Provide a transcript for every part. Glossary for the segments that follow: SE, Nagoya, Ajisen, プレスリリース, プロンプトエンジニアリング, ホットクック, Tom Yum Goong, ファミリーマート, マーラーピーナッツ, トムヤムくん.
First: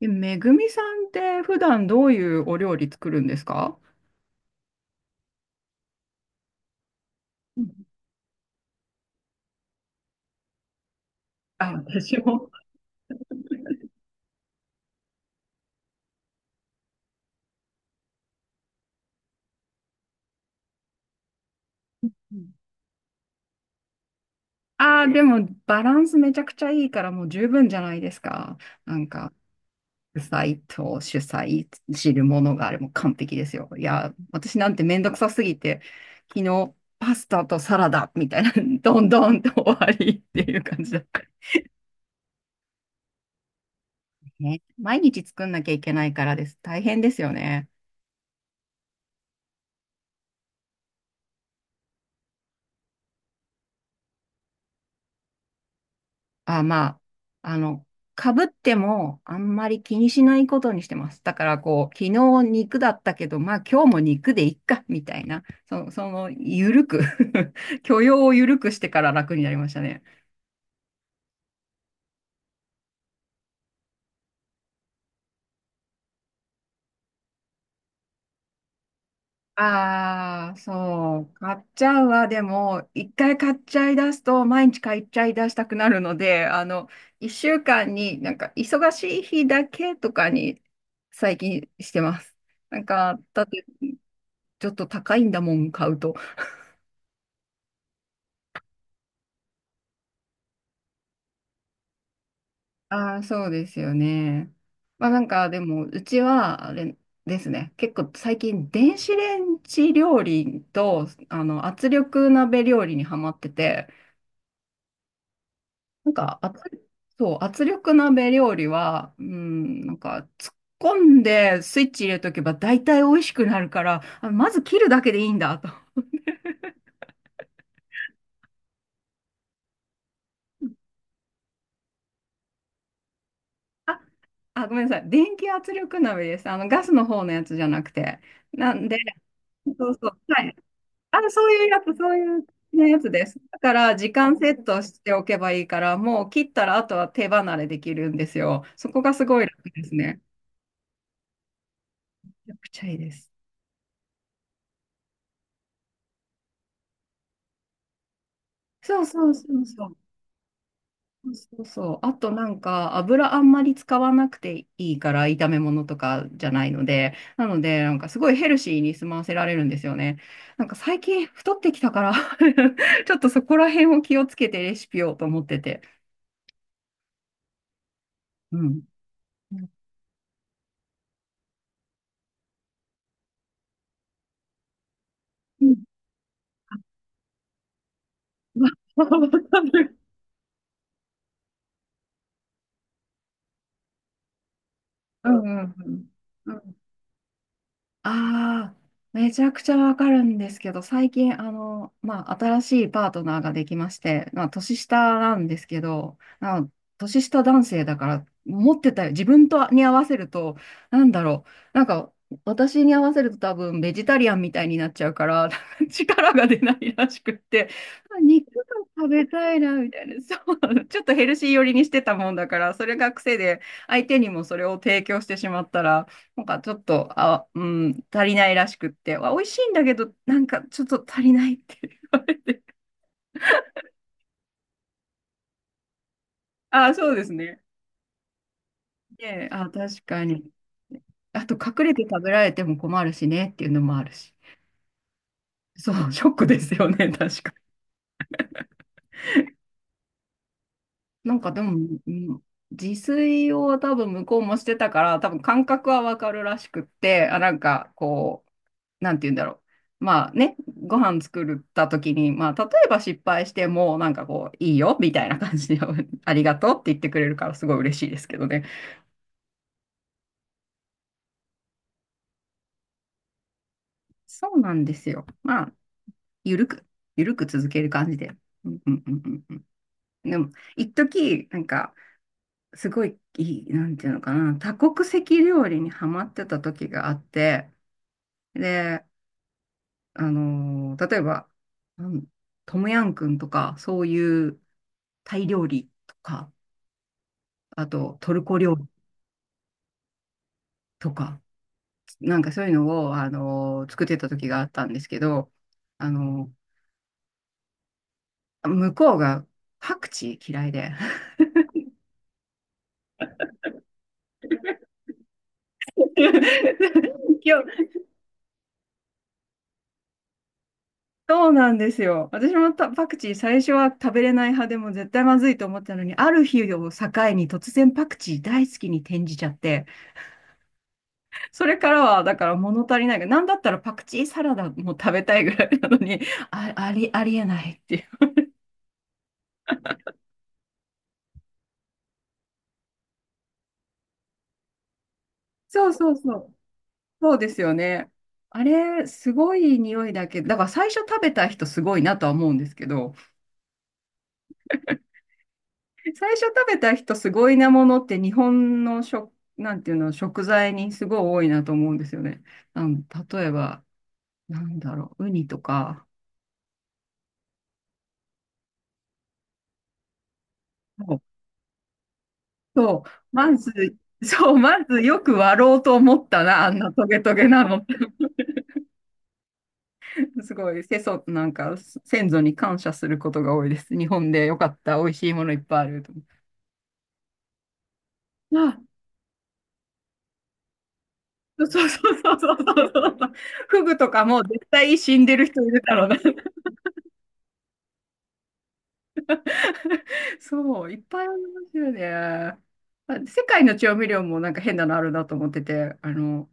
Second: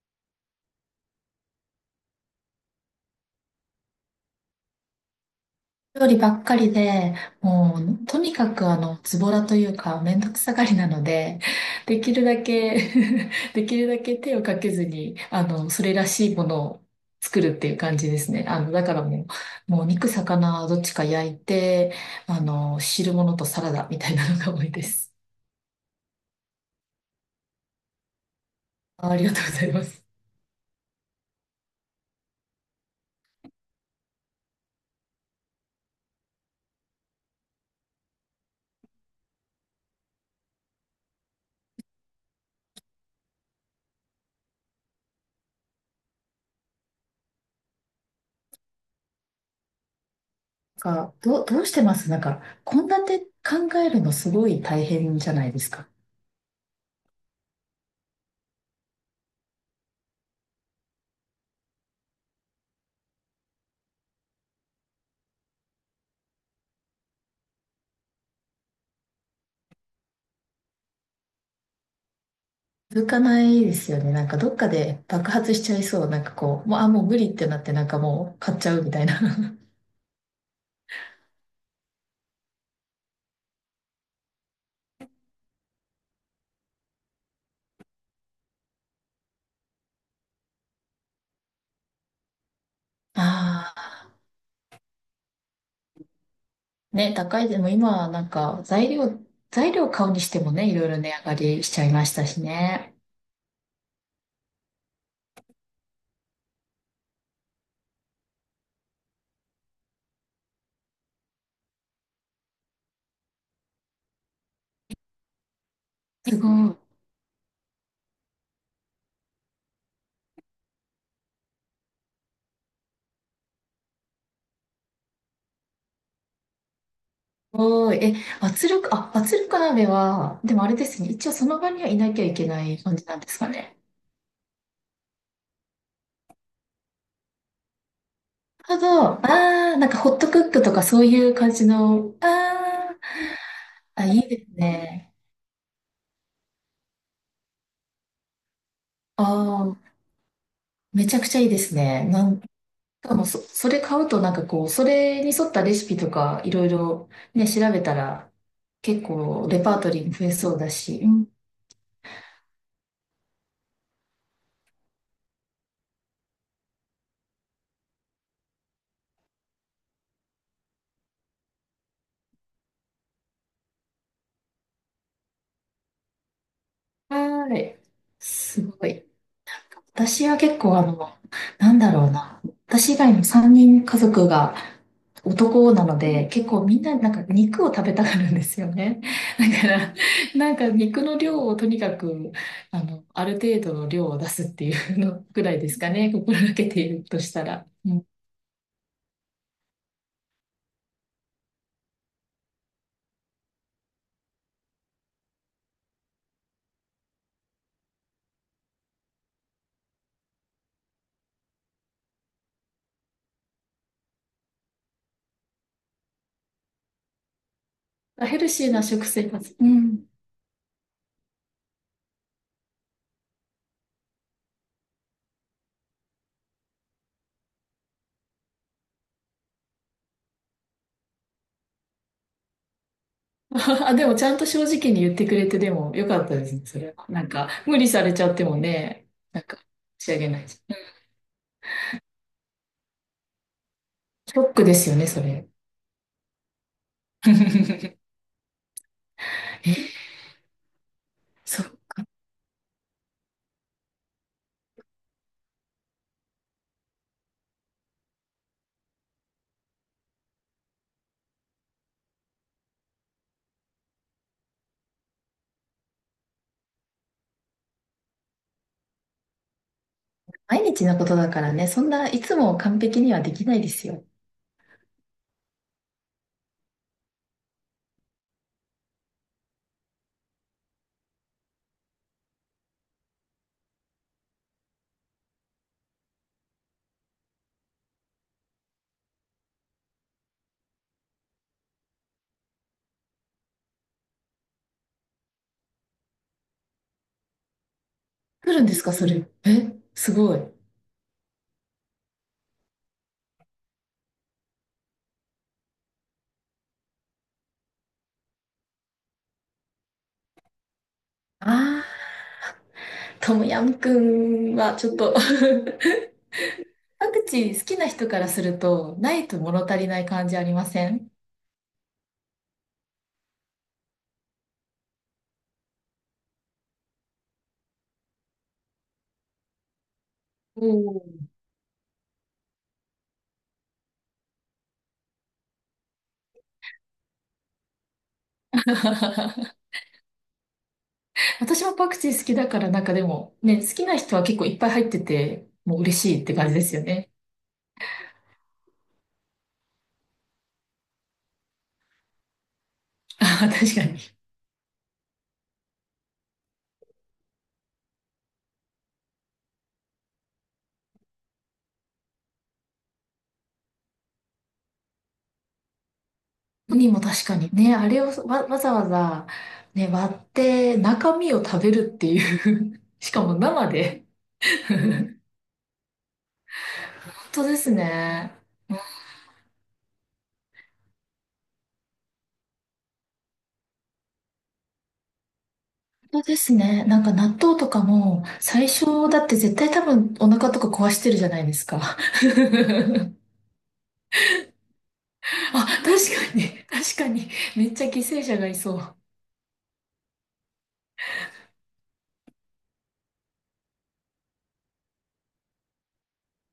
え、めぐみさんって普段どういうお料理作るんですか？料理ばっかりで、うもん。う、とにかく、ズボラというか、めんどくさがりなので、あ、でき私るだも。け できるだけ手をかけずに、それらしいものを作るっていう感じですね。あの、だからもう、もう肉、魚、どっちか焼いて、汁物とサラダみたいなのが多いでああー、す。でもバランスめちゃくちゃいいからもう十分じゃないですか。なんあ、ありか、がとうございます。主菜と主菜、汁物があれも完璧ですよ。いや、私なんてめんどくさすぎて、昨日パスタとサラダみたいな、どんどんと終わりっていう感じだった。ね、毎日作んなきゃいけないからです。大変ですよね。どうしてます献立考えるのすごい大変じゃないですか？あ、まあ、あの、かぶってもあんまり気にしないことにしてます。だからこう、昨日肉だったけど、まあ今日も肉でいっか、みたいな、その、ゆるく 許容をゆるくしてから楽になりましたね。続かないですよね。なんかどっかで爆発しちゃいそう。もう無理ってなって、なんかもう買っちゃうみたいな。ああ、そう、買っちゃうわ。でも、一回買っちゃい出すと、毎日買っちゃい出したくなるので、一週間になんか、忙しい日だけとかに、最近してます。なんか、だって、あちょっと高いんだもん、買うと。あ、ね、高い。でも今はなんか材料買うにしてもね、いろいろ値上がりしちゃいましたしね。ああ、そうですよね。まあなんかでも、うちはあれですね、結構最近電子レンジ料理と圧力鍋料理にハマってて、なんかすごい。そう、圧力鍋料理は、うん、なんか突っ込んでスイッチ入れとけば大体美味しくなるから、あ、まず切るだけでいいんだと。すごい。え、圧力鍋は、でもあれですね、一応その場にはいなきゃいけない感じなんですかね。あ、あ、ごめんなさい。電気圧力鍋です。あのガスの方のやつじゃなくて。ななるんで、ほど。ああ、なそんうかそホッう。トクはッい。クとかそうあ、いうそ感ういじうやつ、その、ういうねあやつです。だから、あ、あ、時いい間でセすットしね。ておけばいいから、もう切ったら、あとは手離れできるんですよ。そこがあすごい楽ですあ、ね。めちゃくちゃいいですね。なめんしちゃくちゃいいでかもす。そ、それ買うとなんかこう、それに沿ったレシピとかいろいろね、調べたらそ結うそうそ構レうパーそトう。リーも増えそうだし。うん、そうそうそう。あとなんか、油あんまり使わなくていいから、炒め物とかじゃないので、なんかすごいヘルシーに済ませられるんですよね。なんか最近太ってきたから ちょっとそこら辺を気をつけてレシピをと思ってて。はーい。うすん。ごい。う私は結構、なんだろうな。私以外の3人家族が男ん なので、結構みんななんか肉を食べたがるんです よね。わか だから、る。なんか肉の量をとにかく、ある程度の量を出すっていうのうくらいんうでんすかうん。ね。心うがけん。ているとしたら。ああ、めちゃくちゃわかるんですけど、最近、まあ、新しいパートナーができまして、まあ、年下なんですけど、年下男性だから、持ってたよ。自分とに合わせると、なんだろう。なんか、私に合わせると多分、ベジタリアンみたいになっちゃうから、力が出ないらしくって、あ、あ、ヘ肉ルがシーな食食べ生た活。いうな、みたん。いな。そう、ちょっとヘルシー寄りにしてたもんだから、それが癖で、相手にもそれを提供してしまったら、なんかちょっと、あ、うん、足りないらしくって、あ、美味しいんだけど、なんかちょっと足りないっていう。あ、でもちゃんと正直に言ってくれて、でもよかったですね、それあ、は。そうなでんすか、ね。無理されちゃってもね、なんで、か、あ、確仕上かげないに。し。うん。あと、隠れて食べられても困るしねっていうのもあるし。ショックですよね、それ。そう、ショックですよね、確かに。え、なんかでそも、う。うん、自炊を多分向こうもしてたから、多分感覚はわかるらしくって、あ、なんかこう、なんて言うんだろう。まあね、ご飯作った時に、まあ例えば失敗しても、なんかこう、いいよみたいな感じで、ありがとうって言ってくれるからすごい嬉しいですけどね。毎日のことだからね、そんないつも完璧にはできないですよ。そうなんですよ。まあ、ゆるく、ゆるく続ける感じで。うんうんうんうんうん。でも、一時なんか、すごい、いい、なんていうのかな、多国籍料理にハマってた時があって、で、例えば、うん、トムヤンくんとか、そういうタイ料理とか、あとトル来コるんで料す理か、それ？え、すごい。とか、なんかそういうのを、作ってた時があったんですけど、あの、向こうがパクチー嫌いで。ああ、トムヤムくんはちょっと パクチ いーや、好きな人からすると、ないと物足りない感じありません？そうなんですよ。私もたパクチー最初は食べれない派でも絶対まずいと思ってたのに、ある日を境に突然パクチー大好きに転じちゃって、おー それからはだから物足りないが、なんだったらパクチーサラダも食べたいぐらいなのに、あ、ありえないっていう。私もパクチー好きだから、なんかでも、ね、好きな人は結構いっぱい入ってて、もうそう嬉そうしいってそ感う。じですよね。そうですよね。あれ、すごい匂いだけど、だから最初食べた人すごいなとは思うんですけど、あー、確かに。最初食べた人すごいなものって日本の食、なんていうの、食材にすごい多いなと思うんですよね。あの、例えば、なんだろう、ウニとか。ウニも確かにね、あれをわ、わざわざ、ね、割ってそ中う、身を食べるっていう そ うしかもま生ず、で。そう、まずよ本く割ろうと思ったな、あんなトゲト当ゲでなすのって。ね。すごい、なんか、先祖に感謝することが多いです。日本でよかった、美味しいものいっぱいあると思本当って。ですね。なんか納豆とかも、最初だって絶対多分お腹とか壊してるじゃないでそすうそうか。そ うそうそうそうそう。フグとかも絶対死んでる人あ、いる確だろうな。確かに。めっちゃ犠牲者がいそう。そう、いっぱいありますよね。あ、世界の調味料もなんか変なのあるなと思ってて、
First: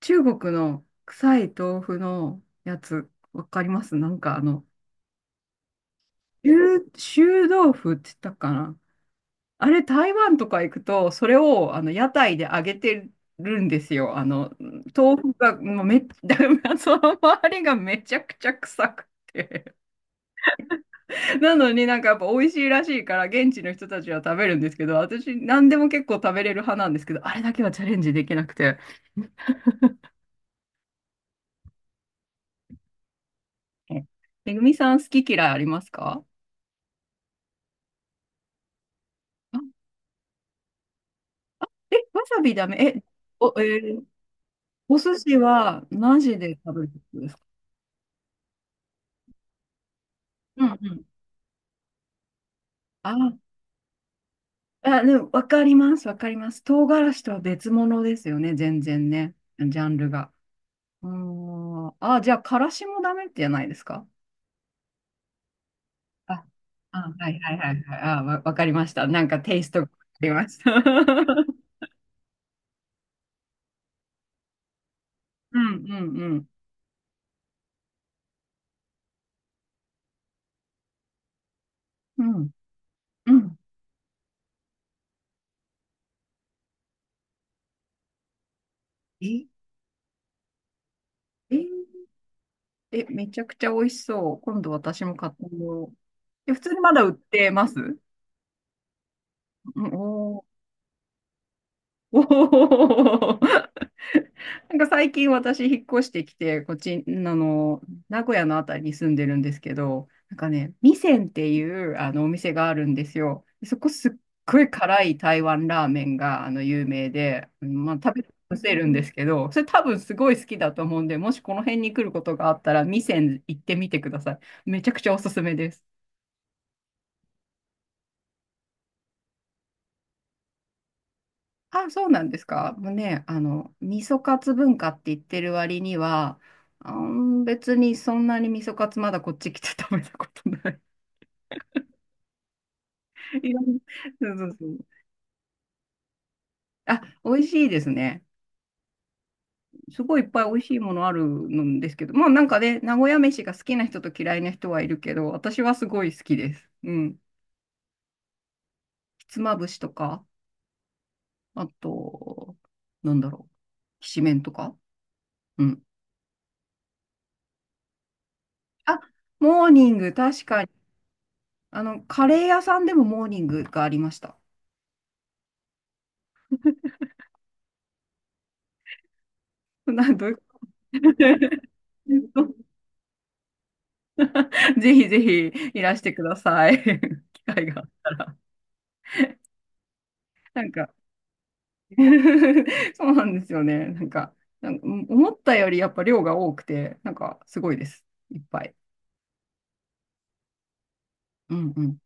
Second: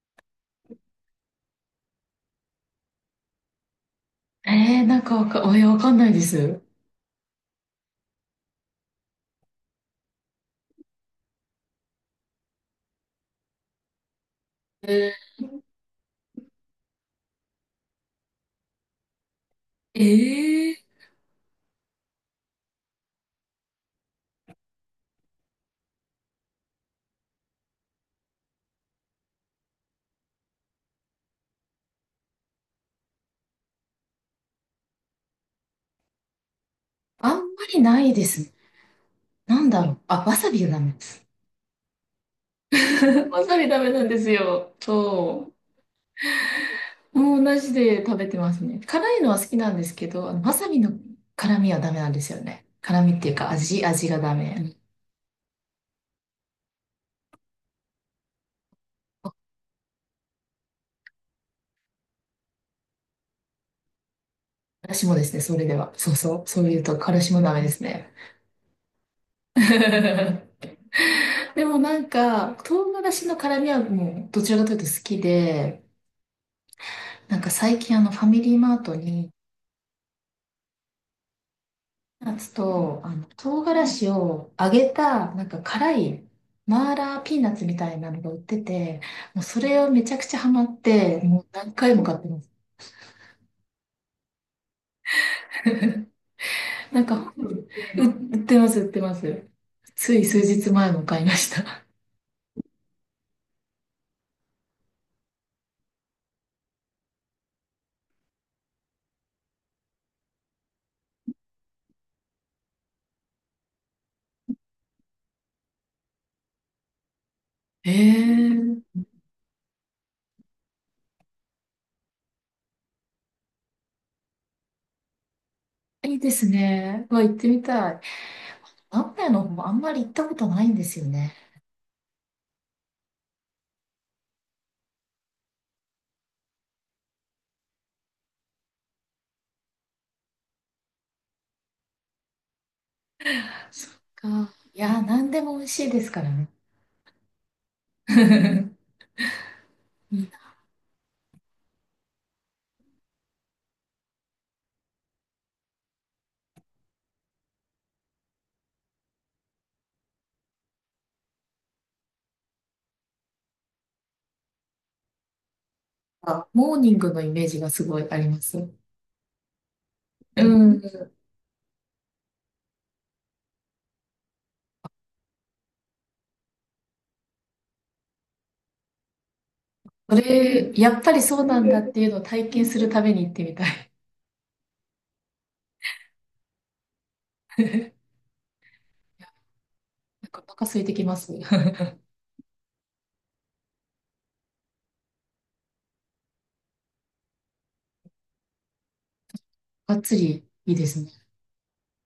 中国の臭い豆腐のやつ、わかります？なんかえー、なんかわか、えー、わかんないです。臭臭豆腐って言ったかな。あれ、台湾とか行くと、それをあの屋台で揚げてるんですよ。豆え腐が、もうその周りがめちゃくちゃ臭くて。ー、えー、なのになんかやっぱ美味しいらしいから現地の人たちは食べるんですけど、私何でも結構食べれる派なんですけど、あれだけはチャレンジできなくて。え、めぐみさん好き嫌いありますか？あんまりないです。あ、なんだろう。あ、わさびがダメです。え、わさびダメ？え、わお、さびダメなーんですよ。お寿司そはマジで食べるってこう。とでもすか？う同じで食べてますね。辛いのは好きなんですけど、あのわうさんびのうん。辛みはダメなんですよね。辛みっていうあ、か味、味がダメ。うん、あ、でもわかります、わかります。唐辛子とは別物ですよね、全然ね、ジャンルが。うーん。あ、じゃあ、からしもダメってじゃないですか？私もですね、それでは。そうそう。あ、そう言うと、あ、辛は子いもはダいメではいすはい。ね。あ、わかりました。なんかテイ ストがわかりました。で もなんか、唐辛子の辛みはもう、どちらかというと好きうんで、うんうん。なんか最近あのファミリーマートにうナッんツと、あの、うん。唐辛子を揚げた、なんか辛い、マーラーピーナッツみたいなのが売ってて、もうえ、それをめちゃくちゃハマって、もうえ、何回も買ってます。え、めちゃくちゃ美味しそう。今度私も買ってみよ う。え、普通にまなだん売っか、てうます？売ってます、売ってます。うん、つい数お、日前も買いました。おー。 なんか最近私引っ越してきて、こっち、名古屋のあたりに住んでるんですけど、なんかね、味仙っていうあのお店があるんですよ。そこすっごい辛い台湾ラーメンが有名で、えまあ、食べさせるんでー、すけど、それ多分すごい好きだと思うんで、もしこの辺に来ることがあったら、味仙行ってみてください。めちゃくちゃおすすめです。いいですね。うわ、行ってみたい。名古屋の方もあんまり行ったことないんですよね。あ、そうなんですか。もうね、味噌カツ文化って言ってる割には、あん、別にそんなに味噌カツまだこっち来て食べたことない。いろんなそっそうそか。うそう。いやー、何でも美味しいですからね。あ、美味しいですね。すごいないっんぱい美味しいものあるんですけど、まあなんかね、名古屋飯が好きな人と嫌いな人はいるけど、私はすごい好きです。うん。ひつまぶしとか、あと、なんだろう、きしめんとか。うん。かモーニングのイメージがすごいあります。あ、モーニング、う確かに。ん。カレー屋さんでもモーニングがありました。なんそどういうれ、やっぱりそうなんだっていうのをこ体と？ 験するために行ってみたい。ぜひぜひいらしてください。機会が。なんかおな腹ん空いか てきます。そうなんですよね。なんか思ったよりやっぱ量が多くて、なんかすごいです。いっぱい。がっつりいいですね。うんうん。